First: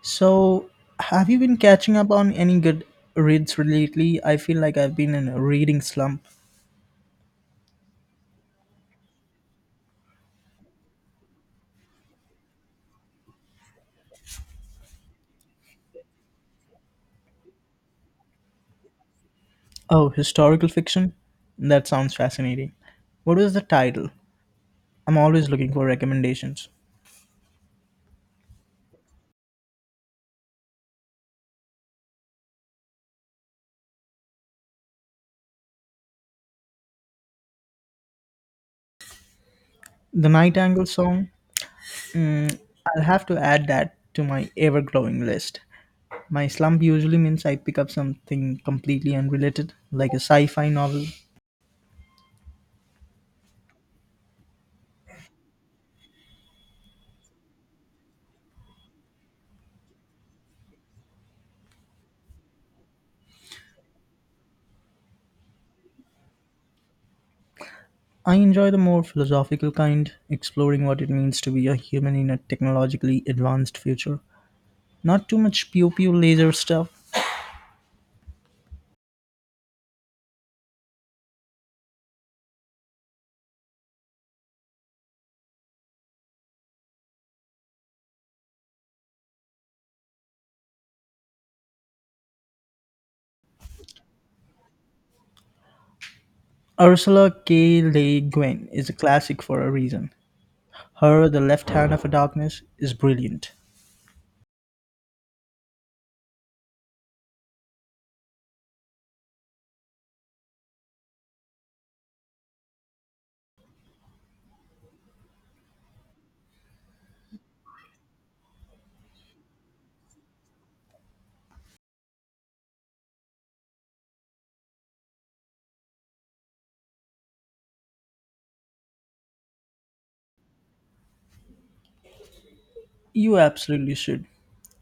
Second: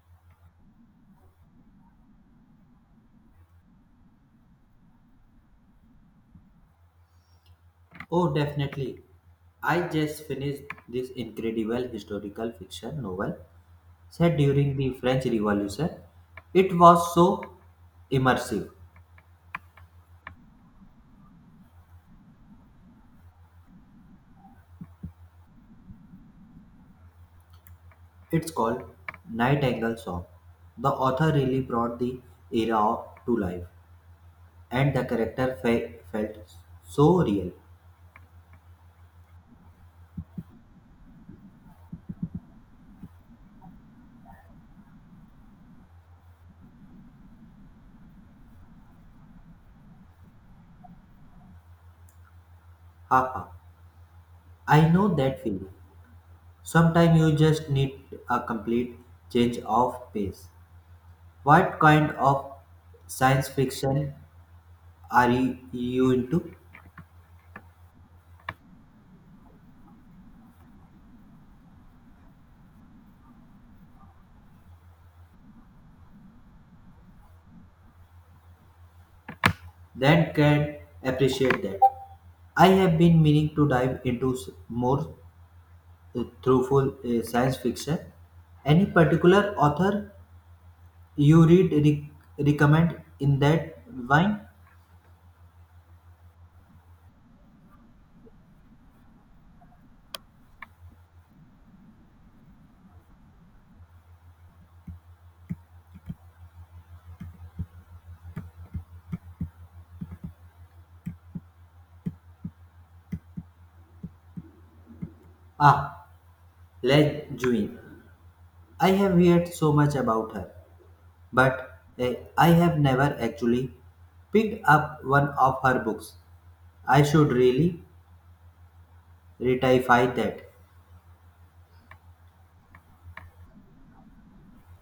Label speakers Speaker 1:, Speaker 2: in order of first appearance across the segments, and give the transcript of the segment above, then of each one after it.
Speaker 1: So, have you been catching up on any good reads lately? I feel like I've been in a reading slump.
Speaker 2: Oh, definitely. I just finished this incredible historical fiction novel set during the French Revolution. It was so immersive.
Speaker 1: Oh, historical fiction? That sounds fascinating. What was the title? I'm always looking for recommendations.
Speaker 2: It's called Nightingale Song. The author really brought the era to life, and the felt so real.
Speaker 1: The Nightingale Song? I'll have to add that to my ever growing list. My slump usually means I pick up something completely unrelated, like a sci fi novel.
Speaker 2: Haha, I know that feeling. Sometimes you just need a complete change of pace. What kind of science fiction are you into?
Speaker 1: I enjoy the more philosophical kind, exploring what it means to be a human in a technologically advanced future. Not too much pew pew laser stuff.
Speaker 2: Then can appreciate that. I have been meaning to dive into more thoughtful science fiction. Any particular author you recommend in that vein?
Speaker 1: Ursula K. Le Guin is a classic for a reason. Her The Left Hand of a Darkness is brilliant.
Speaker 2: Ah, Le Guin, I have heard so much about her, but uh, I have never actually picked up one of her books. I should really retify that.
Speaker 1: You absolutely should.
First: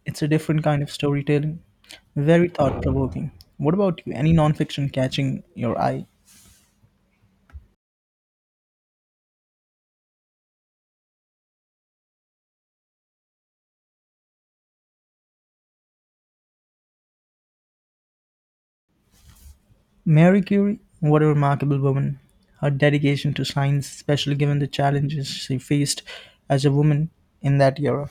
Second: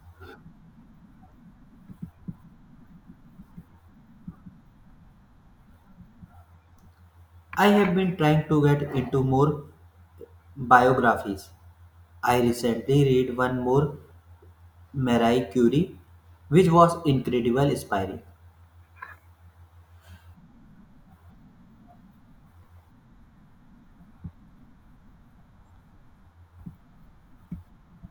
Speaker 1: It's a different kind of storytelling, very thought provoking. What about you? Any nonfiction catching your eye?
Speaker 2: I have been trying to get into more biographies. I recently read one more Marie Curie, which was incredibly inspiring.
Speaker 1: Mary Curie, what a remarkable woman. Her dedication to science, especially given the challenges she faced as a woman in that era.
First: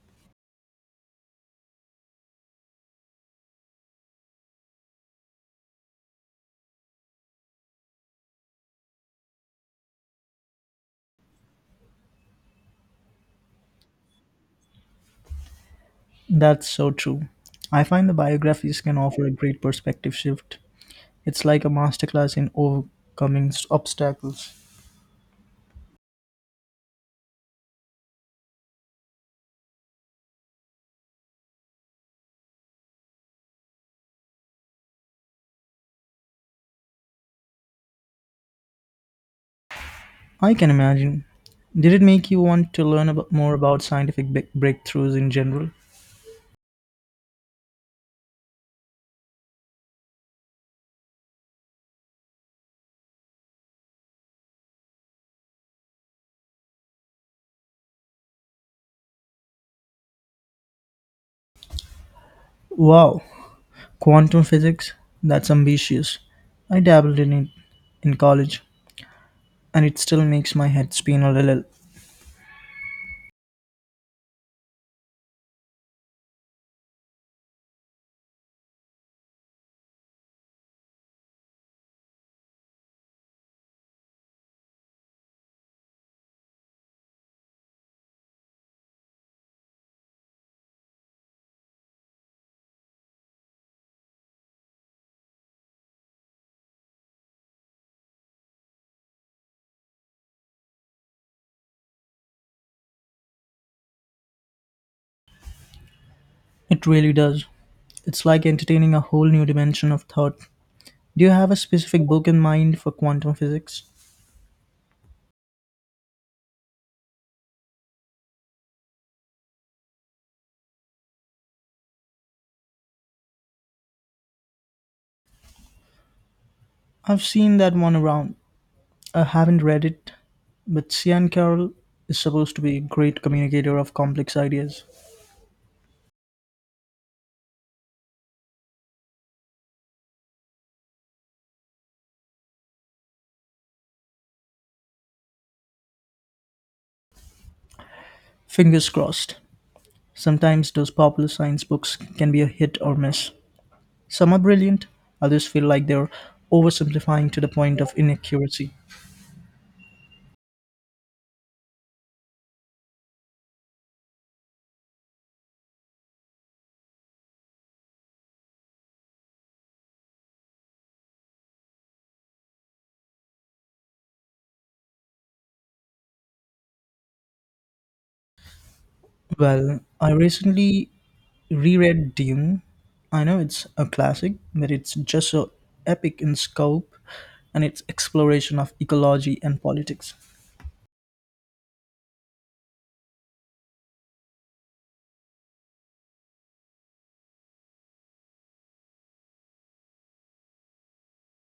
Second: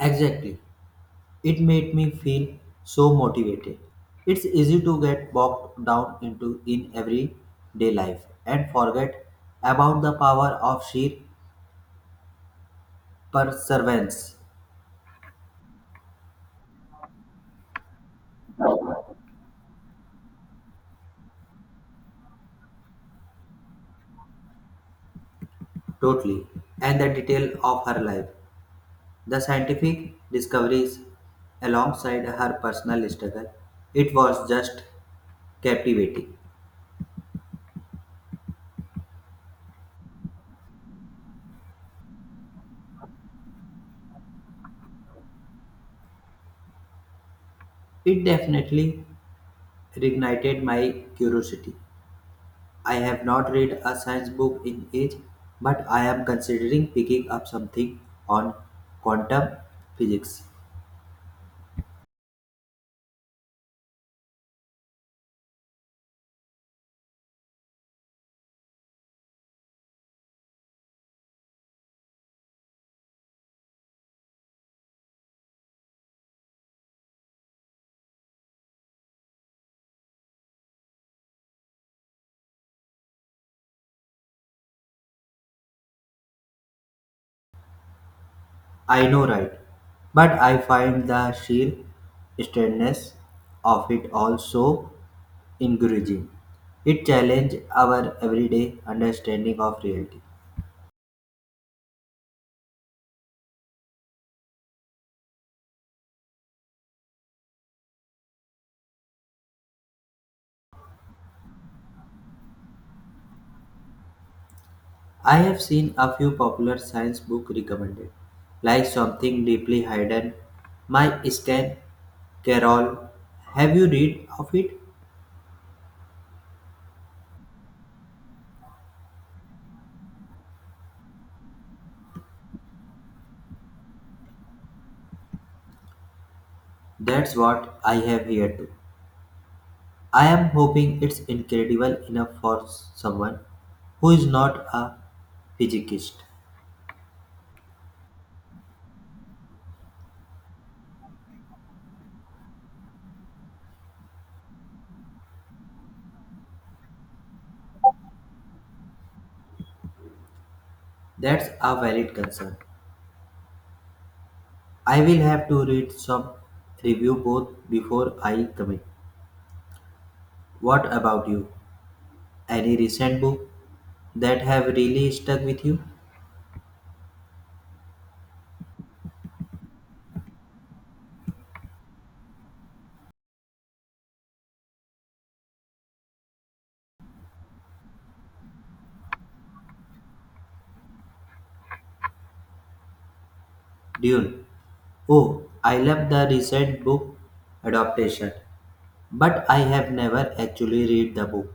Speaker 2: Exactly. It made me feel so motivated. It's easy to get bogged down into in everyday life and forget about the power of sheer perseverance.
Speaker 1: That's so true. I find the biographies can offer a great perspective shift. It's like a masterclass in overcoming obstacles.
Speaker 2: Totally. And the detail of her life. The scientific discoveries alongside her personal struggle. It was just captivating.
Speaker 1: I can imagine. Did it make you want to learn about, more about scientific breakthroughs in general?
Speaker 2: It definitely reignited my curiosity. I have not read a science book in ages, but I am considering picking up something on quantum physics.
Speaker 1: Wow, quantum physics? That's ambitious. I dabbled in it in college, and it still makes my head spin a little.
Speaker 2: I know, right? But I find the sheer strangeness of it all so encouraging. It challenges our everyday understanding of reality.
Speaker 1: It really does. It's like entertaining a whole new dimension of thought. Do you have a specific book in mind for quantum physics?
Speaker 2: I have seen a few popular science book recommended, like Something Deeply Hidden, My Stan Carol. Have you read of it?
Speaker 1: I've seen that one around, I haven't read it, but Cian Carroll is supposed to be a great communicator of complex ideas.
Speaker 2: That's what I have here too. I am hoping it's incredible enough for someone who is not a physicist.
Speaker 1: Fingers crossed. Sometimes those popular science books can be a hit or miss. Some are brilliant, others feel like they're oversimplifying to the point of inaccuracy.
Speaker 2: That's a valid concern. I will have to read some review both before I commit. What about you? Any recent book that have really stuck with you?
Speaker 1: Well, I recently reread Dune. I know it's a classic, but it's just so epic in scope and its exploration of ecology and politics.
Speaker 2: Dune. Oh, I love the recent book adaptation, but I have never actually read the book.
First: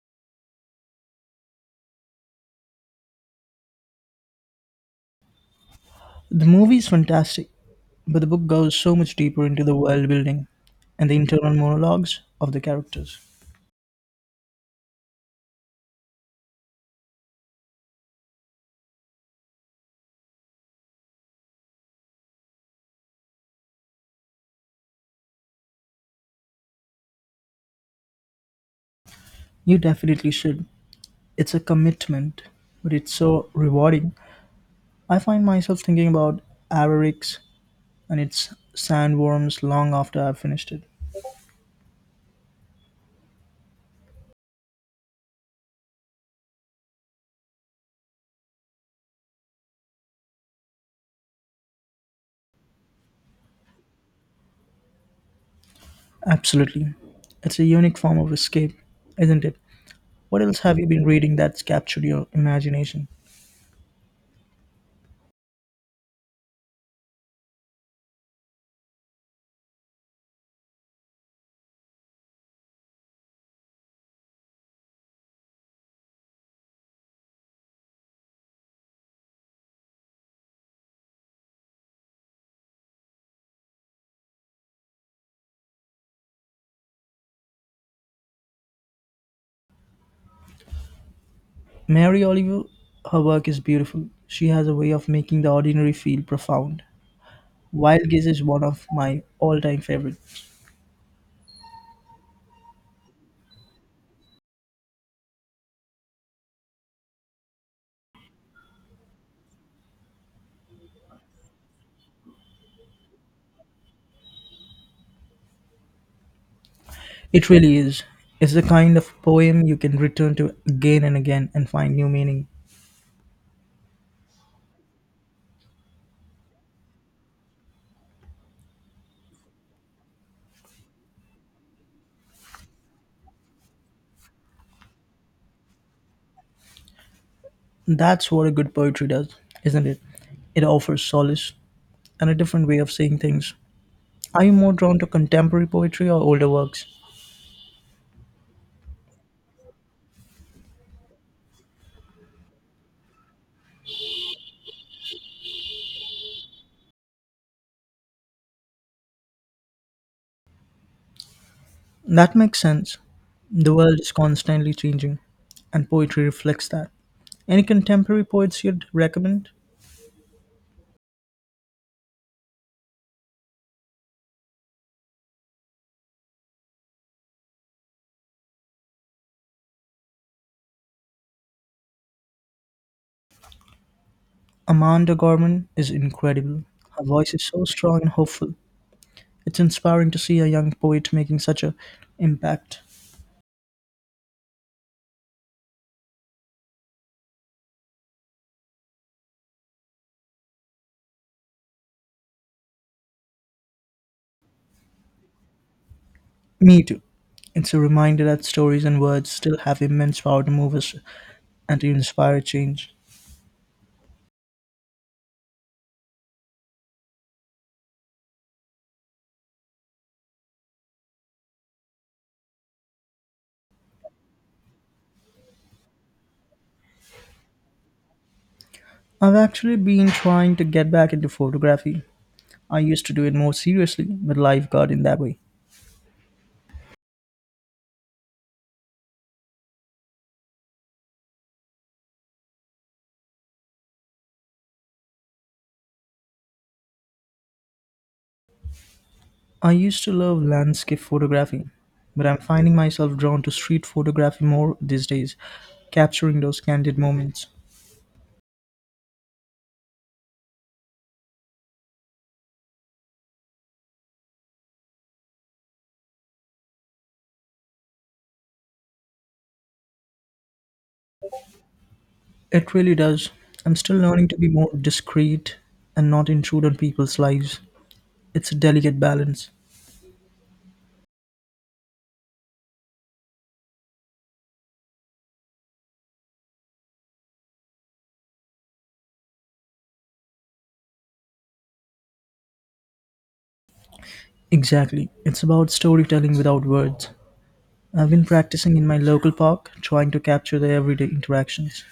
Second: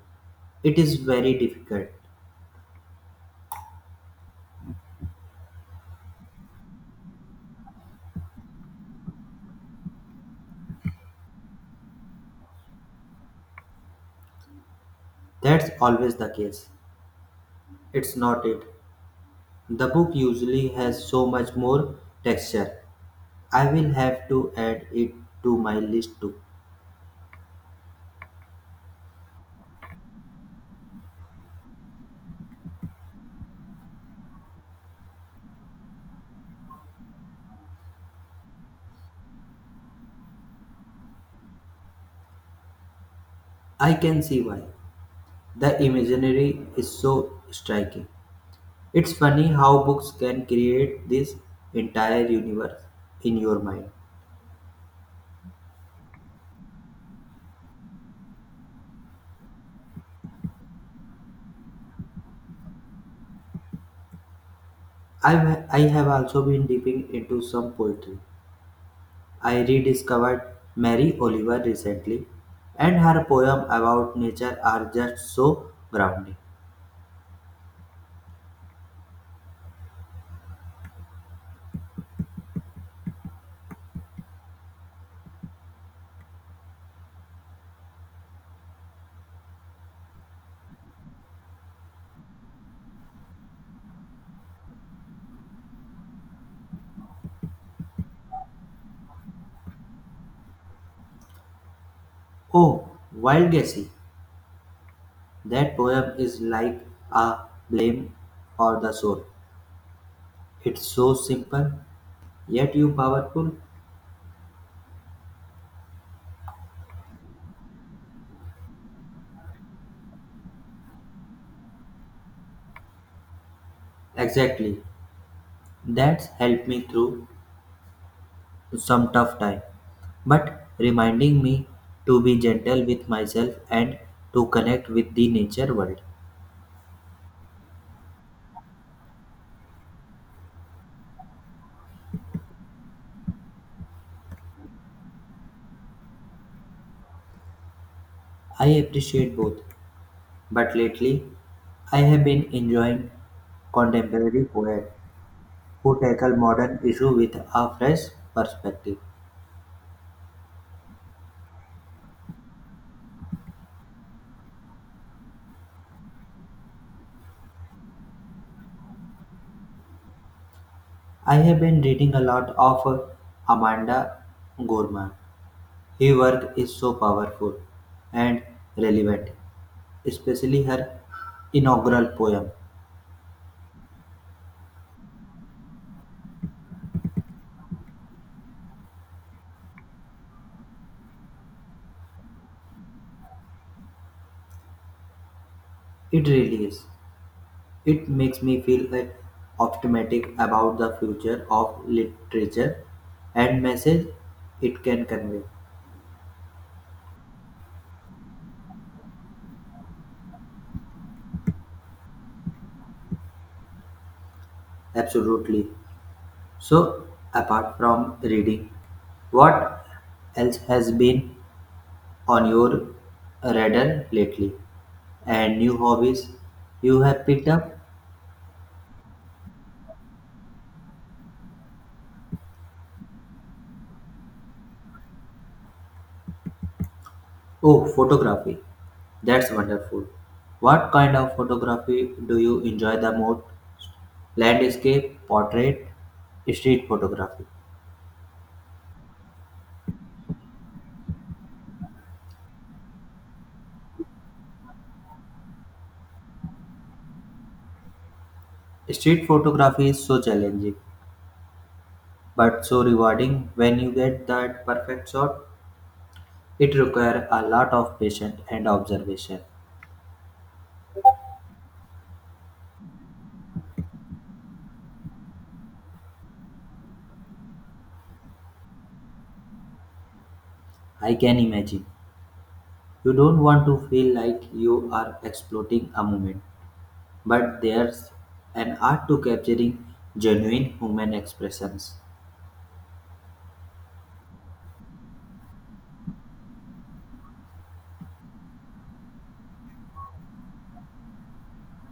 Speaker 2: It is very difficult.
Speaker 1: The movie is fantastic, but the book goes so much deeper into the world building and the internal monologues of the characters.
Speaker 2: That's always the case. It's not it. The book usually has so much more texture. I will have to add it to my list too.
Speaker 1: You definitely should. It's a commitment, but it's so rewarding. I find myself thinking about Avarix and its sandworms long after I've finished it.
Speaker 2: I can see why. The imaginary is so striking. It's funny how books can create this entire universe in your mind.
Speaker 1: Absolutely. It's a unique form of escape, isn't it? What else have you been reading that's captured your imagination?
Speaker 2: I have also been dipping into some poetry. I rediscovered Mary Oliver recently, and her poem about nature are just so grounding.
Speaker 1: Mary Oliver, her work is beautiful. She has a way of making the ordinary feel profound. Wild Geese is one of my all-time favorite.
Speaker 2: Oh, Wild Guessy! That poem is like a blame for the soul. It's so simple, yet you powerful.
Speaker 1: It really is. It's the kind of poem you can return to again and again and find new meaning.
Speaker 2: Exactly. That's helped me through some tough time, but reminding me to be gentle with myself and to connect with the nature world.
Speaker 1: That's what a good poetry does, isn't it? It offers solace and a different way of seeing things. Are you more drawn to contemporary poetry or older works?
Speaker 2: I appreciate both, but lately I have been enjoying contemporary poets who tackle modern issues with a fresh perspective.
Speaker 1: That makes sense. The world is constantly changing, and poetry reflects that. Any contemporary poets you'd recommend?
Speaker 2: I have been reading a lot of Amanda Gorman. Her work is so powerful and relevant, especially her inaugural poem.
Speaker 1: Amanda Gorman is incredible. Her voice is so strong and hopeful. It's inspiring to see a young poet making such an impact.
Speaker 2: It really is. It makes me feel like optimistic about the future of literature and message it can convey.
Speaker 1: Me too. It's a reminder that stories and words still have immense power to move us and to inspire change.
Speaker 2: Absolutely. So, apart from reading, what else has been on your radar lately? And new hobbies you have picked up?
Speaker 1: I've actually been trying to get back into photography. I used to do it more seriously, but life got in that way.
Speaker 2: Oh, photography. That's wonderful. What kind of photography do you enjoy the most? Landscape, portrait, street photography.
Speaker 1: I used to love landscape photography, but I'm finding myself drawn to street photography more these days, capturing those candid moments.
Speaker 2: Street photography is so challenging but so rewarding when you get that perfect shot. It requires a lot of patience and observation.
Speaker 1: It really does. I'm still learning to be more discreet and not intrude on people's lives. It's a delicate balance.
Speaker 2: I can imagine. You don't want to feel like you are exploiting a moment, but there's an art to capturing genuine human expressions.
Speaker 1: Exactly. It's about storytelling without words. I've been practicing in my local park, trying to capture the everyday interactions.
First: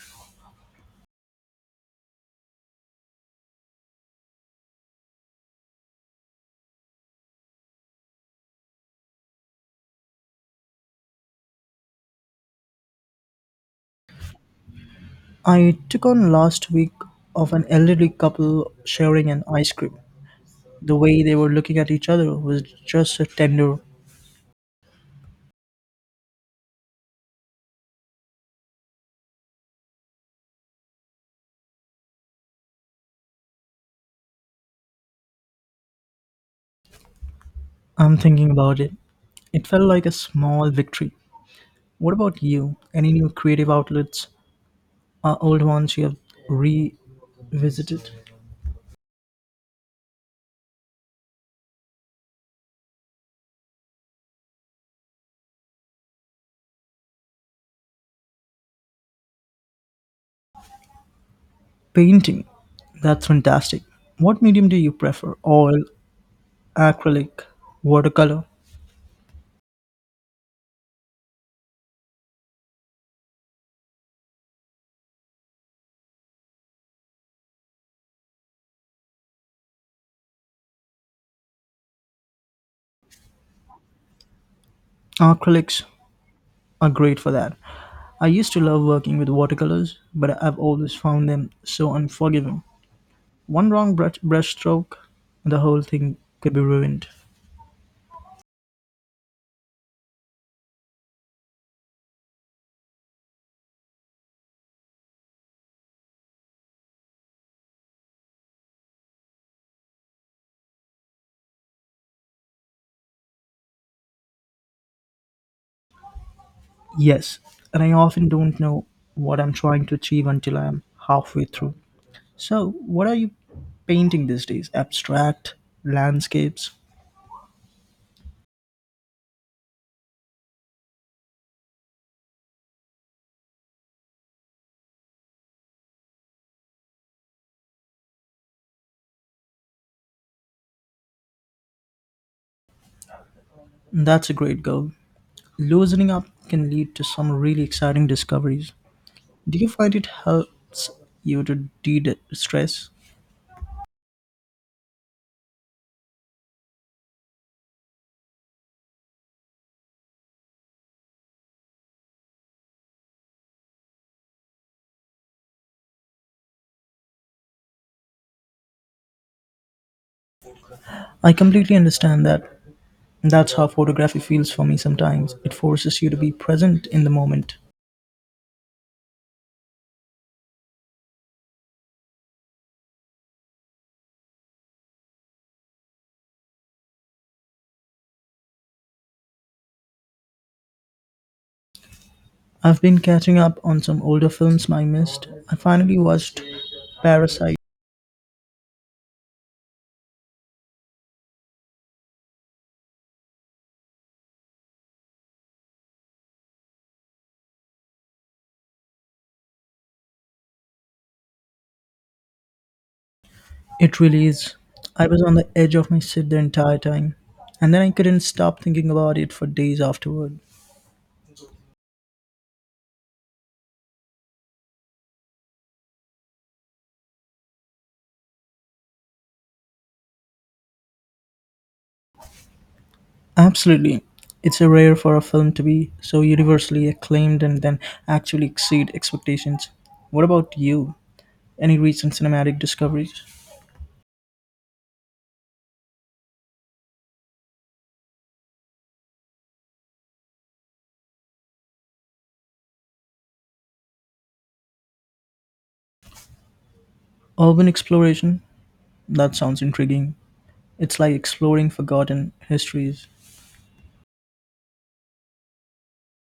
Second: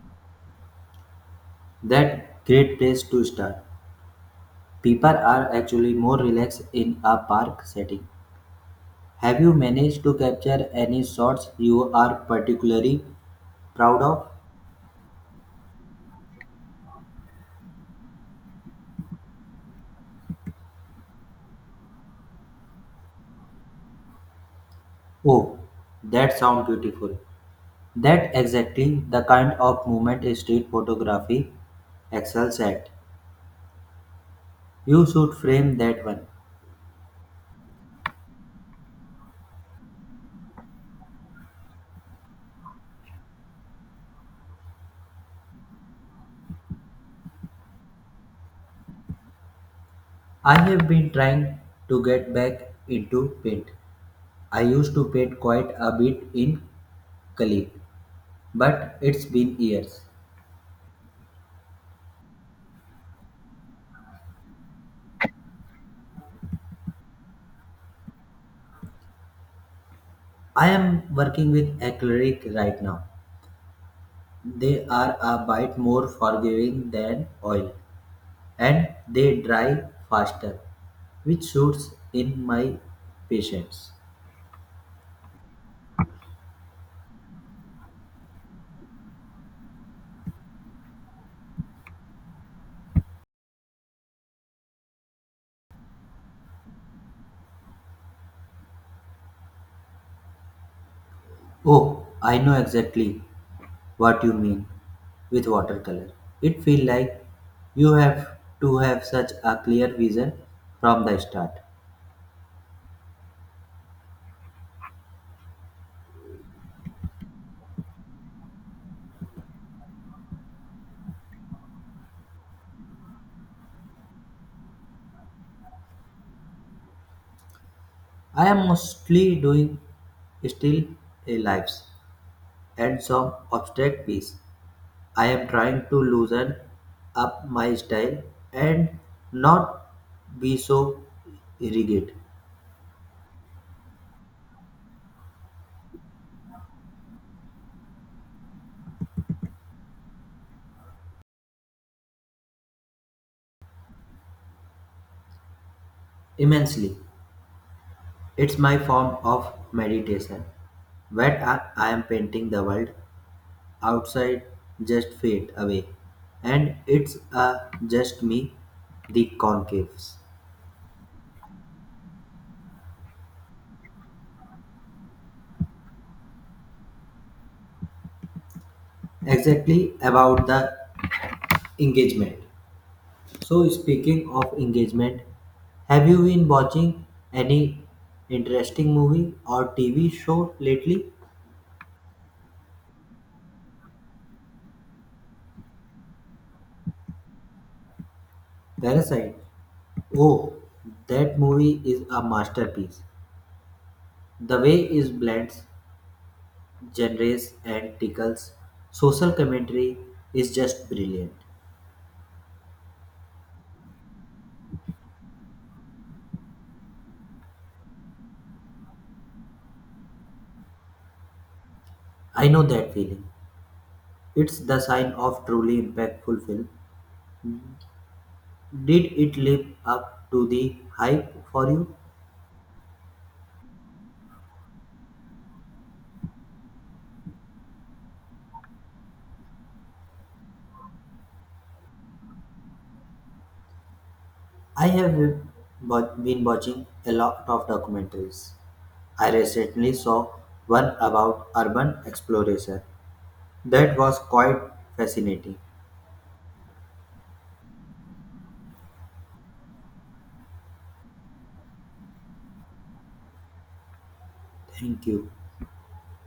Speaker 2: That great place to start. People are actually more relaxed in a park setting. Have you managed to capture any shots you are particularly proud of?
Speaker 1: I took on last week of an elderly couple sharing an ice cream. The way they were looking at each other was just so tender.
Speaker 2: Oh, that sounds beautiful. That exactly the kind of movement street photography excels at. You should frame that one.
Speaker 1: I'm thinking about it. It felt like a small victory. What about you? Any new creative outlets? Or old ones you have revisited?
Speaker 2: I have been trying to get back into paint. I used to paint quite a bit in college, but it's been years.
Speaker 1: Painting. That's fantastic. What medium do you prefer? Oil, acrylic, watercolor?
Speaker 2: I am working with acrylic right now. They are a bit more forgiving than oil and they dry faster, which suits in my patience.
Speaker 1: Acrylics are great for that. I used to love working with watercolors, but I've always found them so unforgiving. One wrong brush stroke, and the whole thing could be ruined.
Speaker 2: Oh, I know exactly what you mean with watercolor. It feels like you have to have such a clear vision from the start.
Speaker 1: Yes, and I often don't know what I'm trying to achieve until I'm halfway through. So, what are you painting these days? Abstract, landscapes?
Speaker 2: I am mostly doing still lives and some abstract piece. I am trying to loosen up my style and not be so rigid
Speaker 1: That's a great goal. Loosening up can lead to some really exciting discoveries. Do you find it helps you to de stress?
Speaker 2: immensely. It's my form of meditation. When I am painting the world, outside just fade away. And it's just me, the concaves.
Speaker 1: I completely understand that. That's how photography feels for me sometimes. It forces you to be present in the moment.
Speaker 2: Exactly about the engagement. So, speaking of engagement, have you been watching any interesting movie or TV show lately?
Speaker 1: I've been catching up on some older films I missed. I finally watched Parasite.
Speaker 2: Parasite. Oh, that movie is a masterpiece. The way it blends genres and tickles social commentary is just brilliant.
Speaker 1: It really is. I was on the edge of my seat the entire time, and then I couldn't stop thinking about it for days afterward.
Speaker 2: I know that feeling. It's the sign of truly impactful film. Did it live up to the hype for you?
Speaker 1: Absolutely. It's a rare for a film to be so universally acclaimed and then actually exceed expectations. What about you? Any recent cinematic discoveries?
Speaker 2: I have been watching a lot of documentaries. I recently saw one about urban exploration that was quite fascinating.
Speaker 1: Urban exploration? That sounds intriguing. It's like exploring forgotten histories.
Speaker 2: Thank you.